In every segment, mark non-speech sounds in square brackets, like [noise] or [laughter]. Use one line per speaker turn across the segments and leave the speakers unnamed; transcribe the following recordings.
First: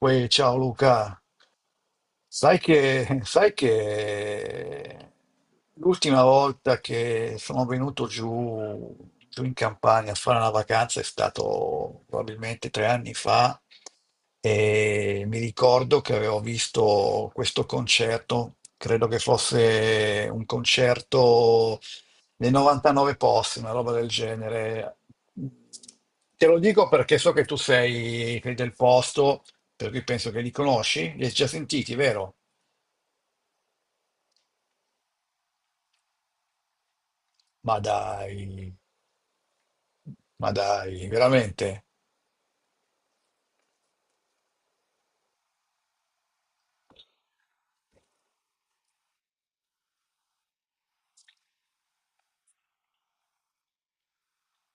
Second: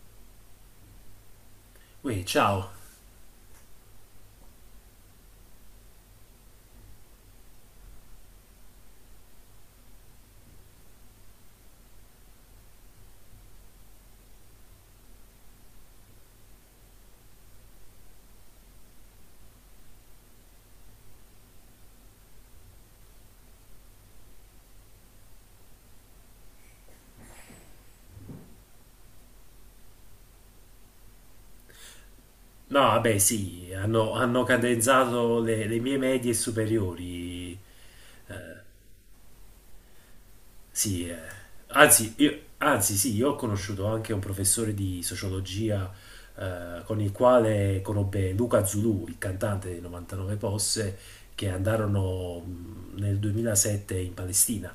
Poi, ciao Luca,
Ui,
sai
ciao.
che, sai che l'ultima volta che sono venuto giù, giù in Campania a fare una vacanza è stato probabilmente 3 anni fa e mi ricordo che avevo visto questo concerto, credo che fosse un concerto nei 99 posti, una roba del genere. Te lo dico perché so che tu sei del posto, per cui penso che li conosci, li hai già sentiti, vero?
No, vabbè, sì, hanno cadenzato le mie medie superiori.
Ma
Eh,
dai, ma dai,
sì, eh.
veramente?
Anzi, sì, io ho conosciuto anche un professore di sociologia con il quale conobbe Luca Zulù, il cantante dei 99 Posse, che andarono nel 2007 in Palestina.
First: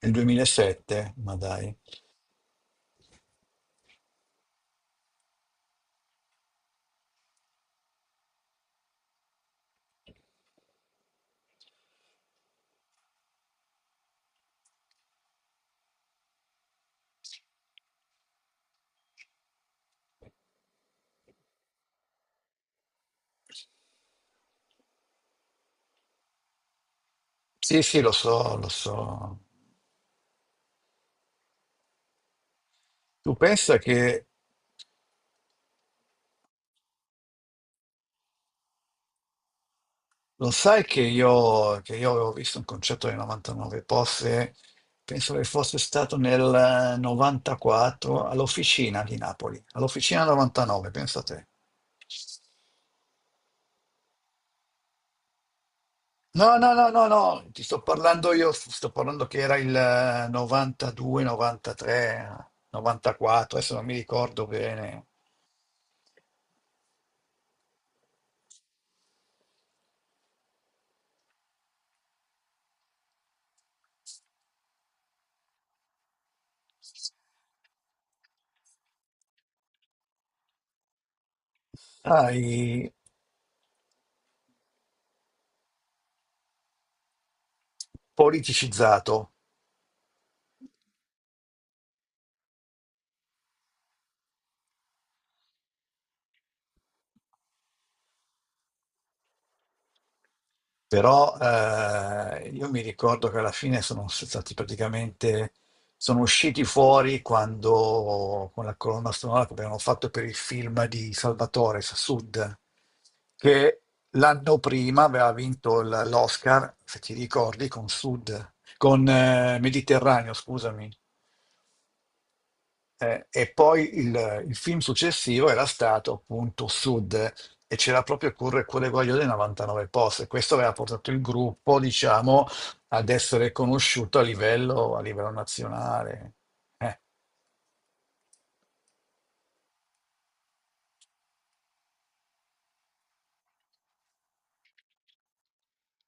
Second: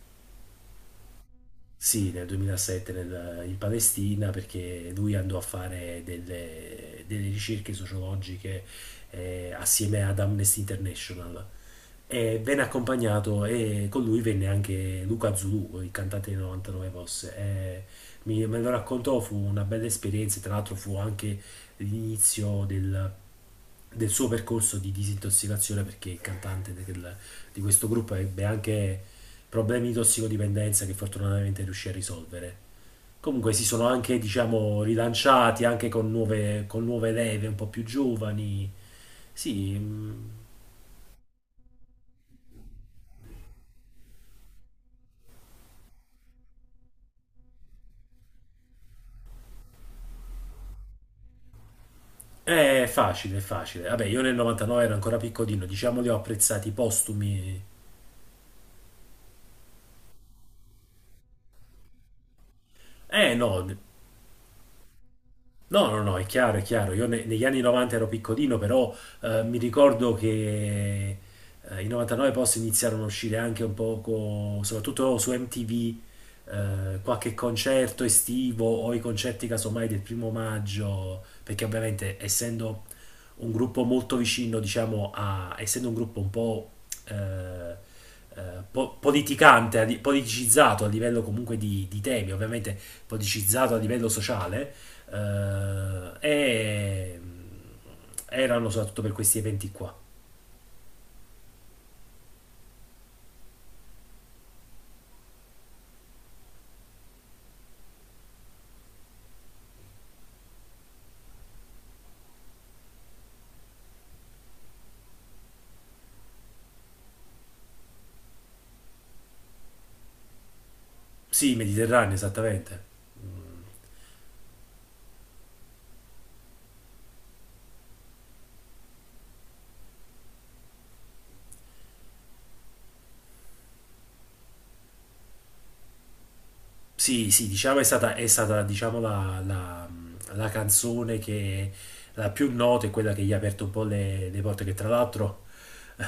Nel 2007? Ma dai.
Sì, nel 2007 in Palestina perché lui andò a fare delle ricerche sociologiche assieme ad Amnesty International e venne accompagnato e con lui venne anche Luca Zulu, il cantante dei 99 Posse. E me lo raccontò, fu una bella esperienza, tra l'altro fu anche l'inizio del suo percorso di disintossicazione perché il cantante di
Sì,
questo
sì, lo
gruppo ebbe
so, lo
anche
so.
problemi di tossicodipendenza che fortunatamente riuscì a risolvere.
Tu
Comunque si
pensa
sono anche,
che
diciamo, rilanciati anche con nuove leve un po' più giovani. Sì,
Lo sai che io avevo visto un concerto dei 99 Posse, penso che fosse stato nel 94 all'Officina di Napoli, all'Officina 99, pensa te.
è facile, è facile. Vabbè, io nel 99 ero ancora piccolino, diciamo li ho
No, no,
apprezzati
no, no, no,
postumi.
ti sto parlando io, sto parlando che era il 92, 93,
Eh
94,
no,
adesso non mi ricordo bene.
no, no, no, è chiaro, è chiaro. Io negli anni 90 ero piccolino, però mi ricordo che i 99 post iniziarono a uscire anche un poco, soprattutto su MTV, qualche concerto estivo o i concerti casomai del primo maggio, perché ovviamente essendo
Sai,
un gruppo molto vicino, diciamo, a, essendo un gruppo un po' eh,
politicizzato.
politicante, politicizzato a livello comunque di temi, ovviamente politicizzato a livello sociale, e erano soprattutto per questi eventi qua.
Però io mi ricordo che alla fine sono stati praticamente, sono usciti fuori quando, con la colonna sonora che abbiamo fatto per il film di Salvatore Sud, che l'anno prima aveva vinto l'Oscar, se ti ricordi, con Sud, con Mediterraneo, scusami.
Sì, Mediterraneo, esattamente.
E
Mm.
poi il film successivo era stato appunto Sud e c'era proprio Curre Cuore Guaglio dei 99 post. E questo aveva portato il gruppo, diciamo, ad essere conosciuto a livello nazionale. Eh,
Sì, sì, diciamo è stata diciamo, la canzone che la più nota è quella che gli ha aperto un po' le porte, che tra l'altro [laughs]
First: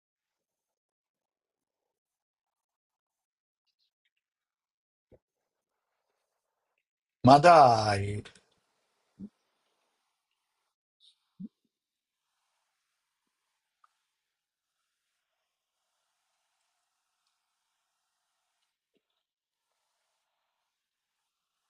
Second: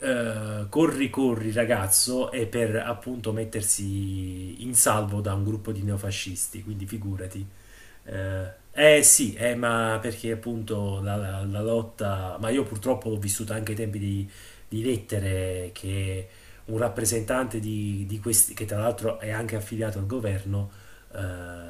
Corri Corri ragazzo è per appunto mettersi in salvo da un gruppo di neofascisti, quindi
ma
figurati.
dai,
Eh sì, ma perché appunto la lotta, ma io purtroppo l'ho vissuta anche ai tempi di Lettere, che un rappresentante di questi, che tra l'altro è anche affiliato al governo, eh,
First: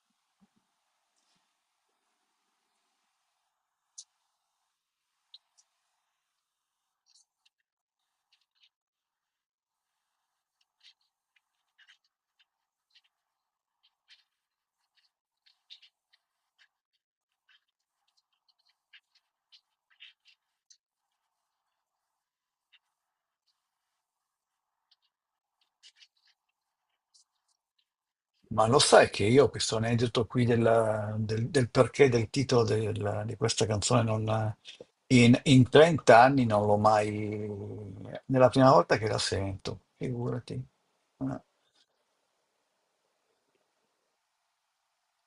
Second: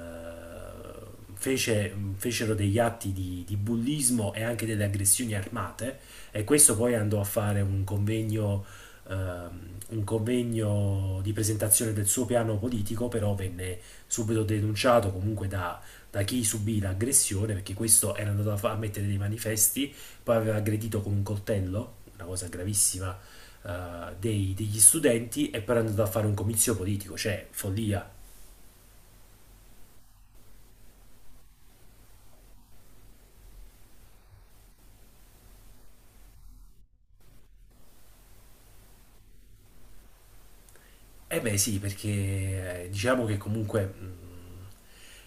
fecero degli atti di bullismo e anche delle aggressioni armate, e questo poi andò a fare ehm, un convegno di presentazione del suo piano politico, però venne subito denunciato comunque da chi subì l'aggressione, perché questo era andato a mettere dei manifesti, poi aveva aggredito con un coltello, una cosa gravissima, degli studenti e poi era andato a fare un comizio politico, cioè follia.
ma lo sai che io questo aneddoto qui del perché del titolo di questa canzone non, in 30 anni non l'ho mai. Nella prima volta che la sento, figurati. Eh.
Eh beh sì, perché diciamo che comunque mh,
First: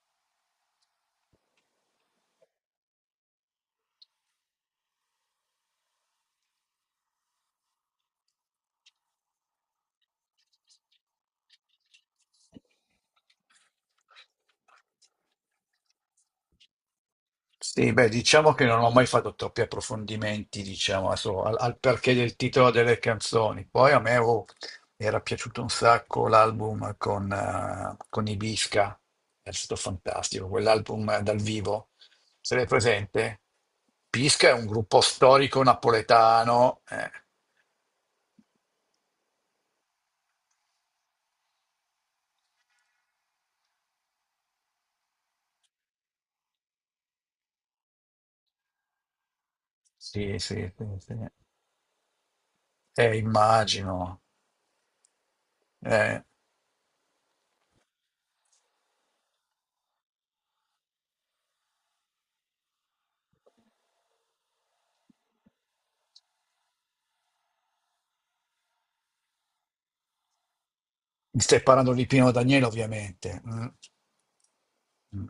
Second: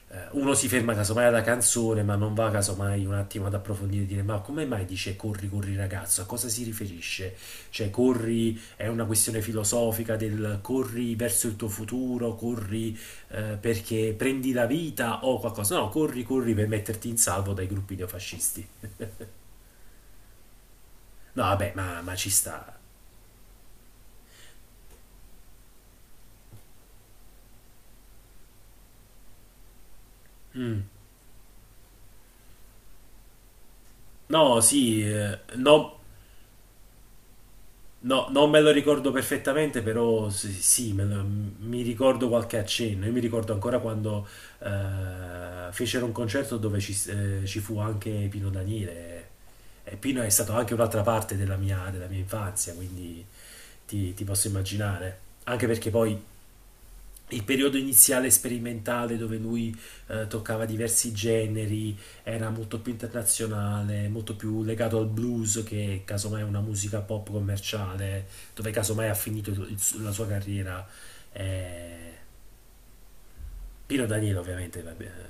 eh, uno si ferma casomai alla canzone, ma non va casomai un attimo ad approfondire e dire ma come mai dice corri, corri ragazzo? A cosa si riferisce? Cioè corri è una questione filosofica del corri verso il tuo futuro, corri perché prendi la vita o qualcosa. No, corri, corri per metterti in salvo dai
Sì,
gruppi
beh, diciamo che
neofascisti.
non ho mai fatto troppi approfondimenti, diciamo, adesso
No,
al,
vabbè,
al
ma,
perché
ma ci
del titolo
sta.
delle canzoni. Poi a me oh, era piaciuto un sacco l'album con Ibisca, è stato fantastico,
Mm.
quell'album dal vivo. Se l'hai presente? Pisca è
No,
un gruppo
sì,
storico
no,
napoletano.
no, non me lo ricordo perfettamente, però sì, sì, mi ricordo qualche accenno. Io mi ricordo ancora quando fecero un concerto dove ci fu anche Pino Daniele. E Pino è
Sì,
stato
sì,
anche
sì,
un'altra
sì.
parte della mia infanzia, quindi ti,
Immagino.
ti posso immaginare. Anche perché poi
Eh.
il periodo iniziale sperimentale dove lui toccava diversi generi, era molto più internazionale, molto più legato al blues che casomai è una musica pop commerciale, dove casomai ha finito la sua carriera.
Stai
Eh,
parlando di Pino Daniele, ovviamente. Mm.
Pino Daniele ovviamente, vabbè,
Mm.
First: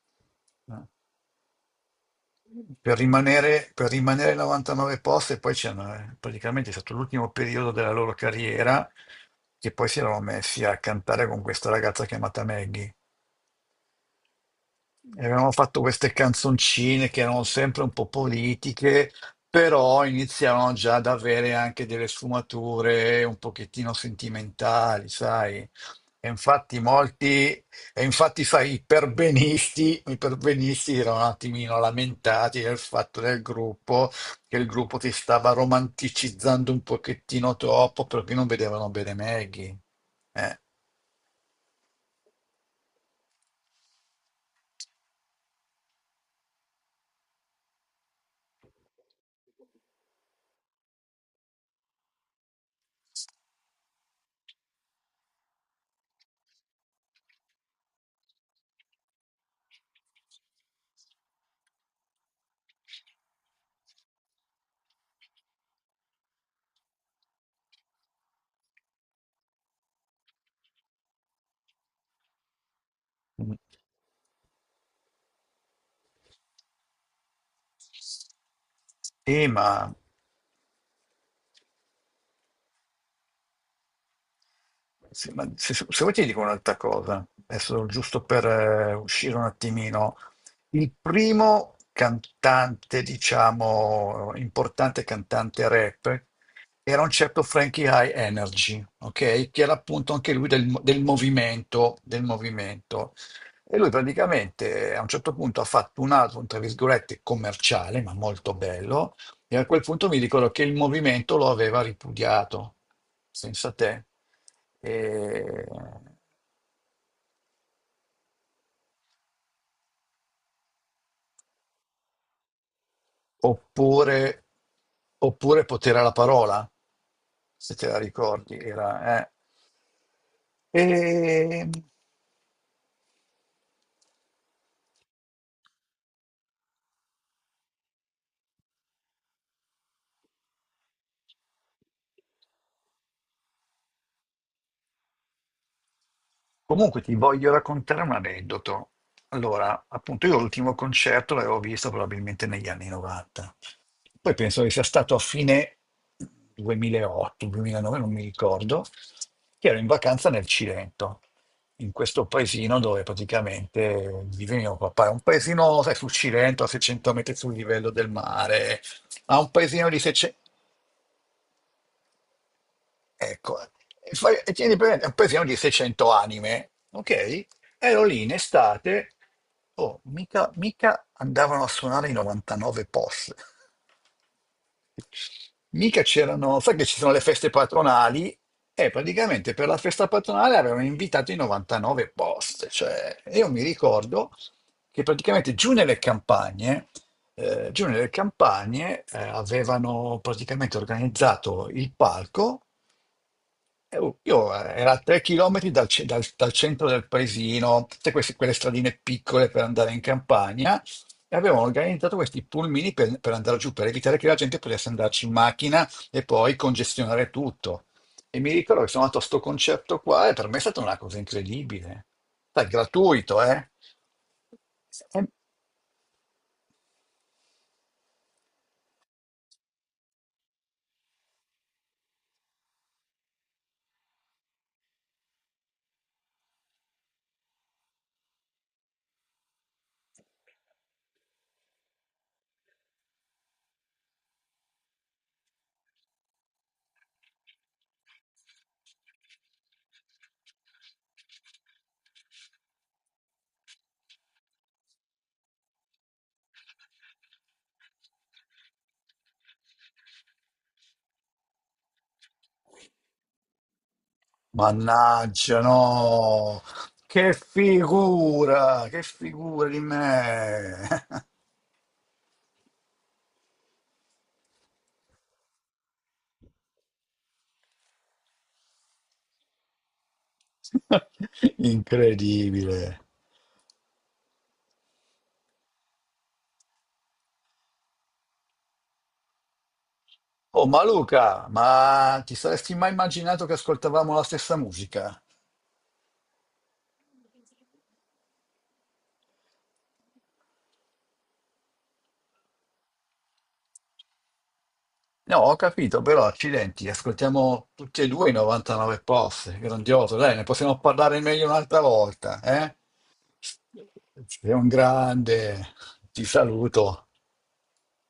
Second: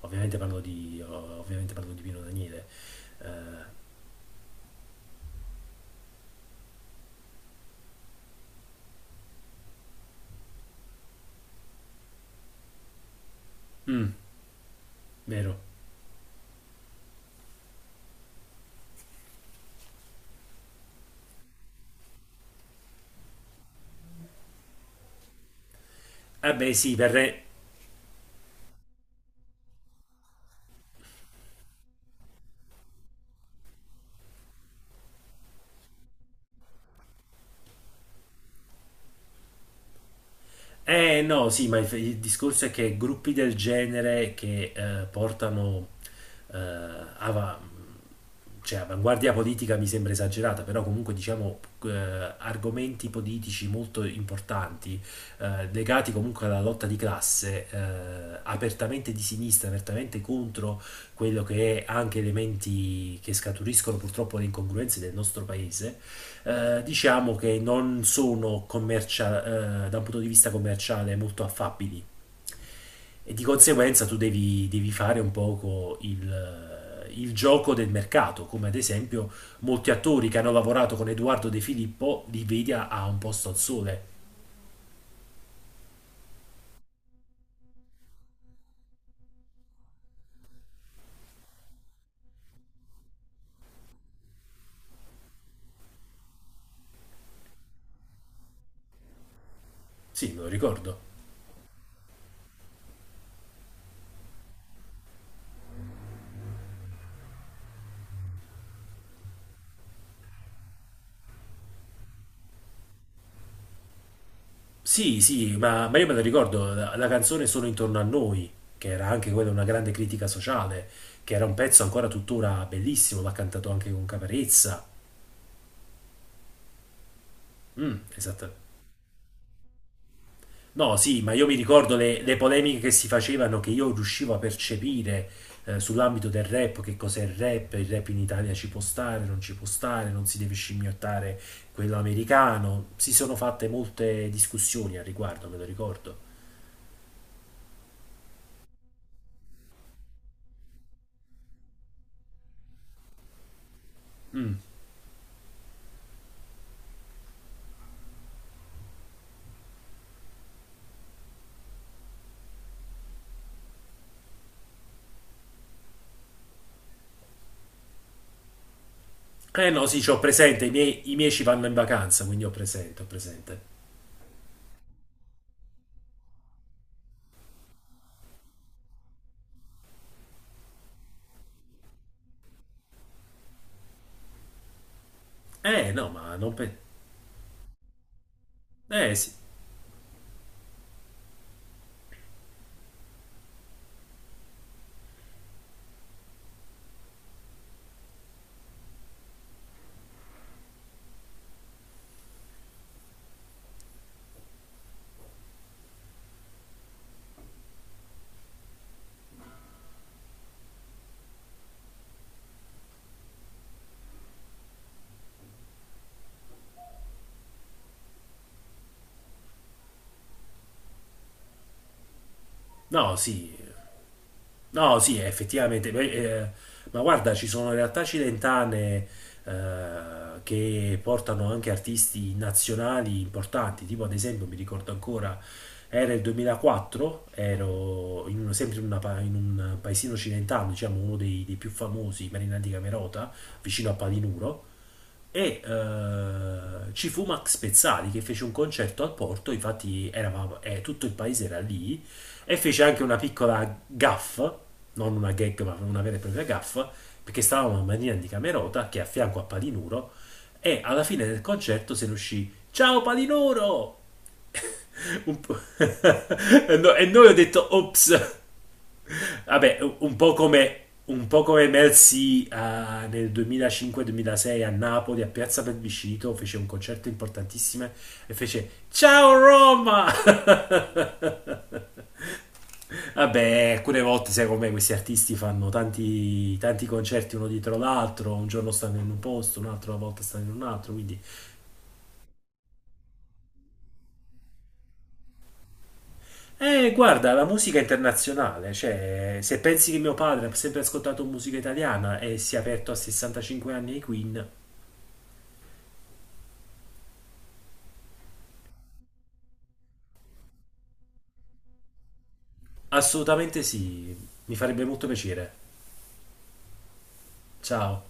Mm.
ovviamente parlo di Pino Daniele. Eh,
Per rimanere 99 posti, e poi c'è praticamente è stato l'ultimo periodo della loro carriera, che poi si erano messi a cantare con questa ragazza chiamata Maggie.
mm,
E avevamo
vero.
fatto queste canzoncine che erano sempre un po' politiche, però iniziavano già ad avere anche delle sfumature un pochettino sentimentali, sai? E
Eh beh
infatti
sì, per,
molti,
re-
e infatti, sai, i perbenisti erano un attimino lamentati del fatto del gruppo, che il gruppo si stava romanticizzando un pochettino troppo perché non vedevano bene Maggie. Eh.
Eh no, sì, ma il discorso è che gruppi del genere che portano eh, ava- cioè, avanguardia politica mi sembra esagerata, però comunque diciamo argomenti politici molto importanti legati comunque alla lotta di classe, apertamente di sinistra, apertamente contro quello che è anche elementi che scaturiscono purtroppo le incongruenze del nostro paese, diciamo che non sono da un punto di vista commerciale molto affabili e di
Mm.
conseguenza tu devi fare un poco il gioco del mercato, come ad esempio
Sì,
molti
ma
attori che hanno lavorato con Edoardo De Filippo li vedi a un posto al sole.
Se vuoi ti dico un'altra cosa, adesso giusto per uscire un attimino. Il primo cantante, diciamo, importante cantante rap era un certo Frankie High Energy, ok? Che era appunto
Sì,
anche
me
lui
lo
del
ricordo.
movimento, del movimento. E lui praticamente a un certo punto ha fatto un album, tra virgolette, commerciale, ma molto bello, e a quel punto mi ricordo che il movimento lo aveva ripudiato, senza te.
Sì, sì,
E-
ma io me lo ricordo, la canzone Sono intorno a noi, che era anche quella una grande critica sociale, che era un pezzo ancora tuttora bellissimo, l'ha cantato anche con
Oppure,
Caparezza.
oppure potere alla parola, se te la
Mm, esatto.
ricordi, era...
No, sì, ma io mi
E...
ricordo le polemiche che si facevano, che io riuscivo a percepire sull'ambito del rap, che cos'è il rap in Italia ci può stare, non ci può stare, non si deve scimmiottare quello americano. Si sono fatte molte discussioni al riguardo, me lo ricordo.
Comunque ti voglio raccontare un aneddoto. Allora, appunto, io l'ultimo concerto l'avevo visto probabilmente negli anni 90. Poi
Mm.
penso che sia stato a fine 2008, 2009, non mi ricordo, che ero in vacanza nel Cilento, in questo paesino dove praticamente vive mio papà. È un paesino, sai, sul Cilento, a 600 metri sul livello del mare, ha un
Eh no,
paesino di
sì, c'ho
600...
presente, i miei ci vanno in vacanza, quindi ho presente, ho
Ecco,
presente.
e tieni presente, poi siamo di 600 anime, ok? Ero lì in estate, oh, mica, mica andavano a suonare i 99 POS,
Eh
mica
no, ma non,
c'erano, sai che ci sono le feste patronali, e
eh sì,
praticamente per la festa patronale avevano invitato i 99 POS, cioè io mi ricordo che praticamente giù nelle campagne avevano praticamente organizzato il palco oh, io era a 3 chilometri dal centro del paesino, tutte queste, quelle stradine piccole per andare in campagna, e avevano organizzato questi pulmini per, andare giù, per evitare che la gente potesse andarci in macchina e poi congestionare tutto. E mi ricordo che sono andato a sto concerto qua e per me è stata una cosa incredibile. Sai,
no,
gratuito,
sì,
eh?
no, sì,
E-
effettivamente. Beh, ma guarda, ci sono realtà cilentane che portano anche artisti nazionali importanti, tipo ad esempio, mi ricordo ancora, era il 2004, ero in uno- sempre in, una pa- in un paesino cilentano, diciamo uno dei più famosi, Marina di Camerota, vicino a Palinuro, e ci fu Max Pezzali che fece un concerto al porto, infatti eravamo, tutto il paese era lì, e fece anche una piccola gaffa, non una gag ma una vera e propria gaffa, perché stavamo a Marina di Camerota, che è a fianco a Palinuro, e alla fine del concerto se ne uscì "Ciao Palinuro!" [laughs] [laughs] Un po'.
Mannaggia, no!
E e noi ho detto, ops.
Che figura
Vabbè,
di me!
un
[laughs]
po' come Mercy nel 2005-2006 a Napoli, a Piazza Plebiscito, fece un concerto importantissimo e fece "Ciao Roma!"
[laughs]
[laughs]
Incredibile.
Vabbè, alcune volte, sai com'è, questi artisti fanno tanti, tanti concerti uno dietro l'altro, un giorno stanno in un posto, un'altra volta stanno in un
Oh, ma
altro, quindi.
Luca, ma ti saresti mai immaginato che ascoltavamo la stessa musica?
Guarda, la musica internazionale, cioè, se pensi che mio padre ha sempre ascoltato musica italiana e si è aperto a 65 anni ai Queen.
No, ho capito, però accidenti, ascoltiamo tutti e due i 99 post, grandioso, dai, ne possiamo parlare meglio un'altra volta, eh?
Assolutamente sì,
Sei
mi
un
farebbe molto
grande,
piacere.
ti saluto.
Ciao.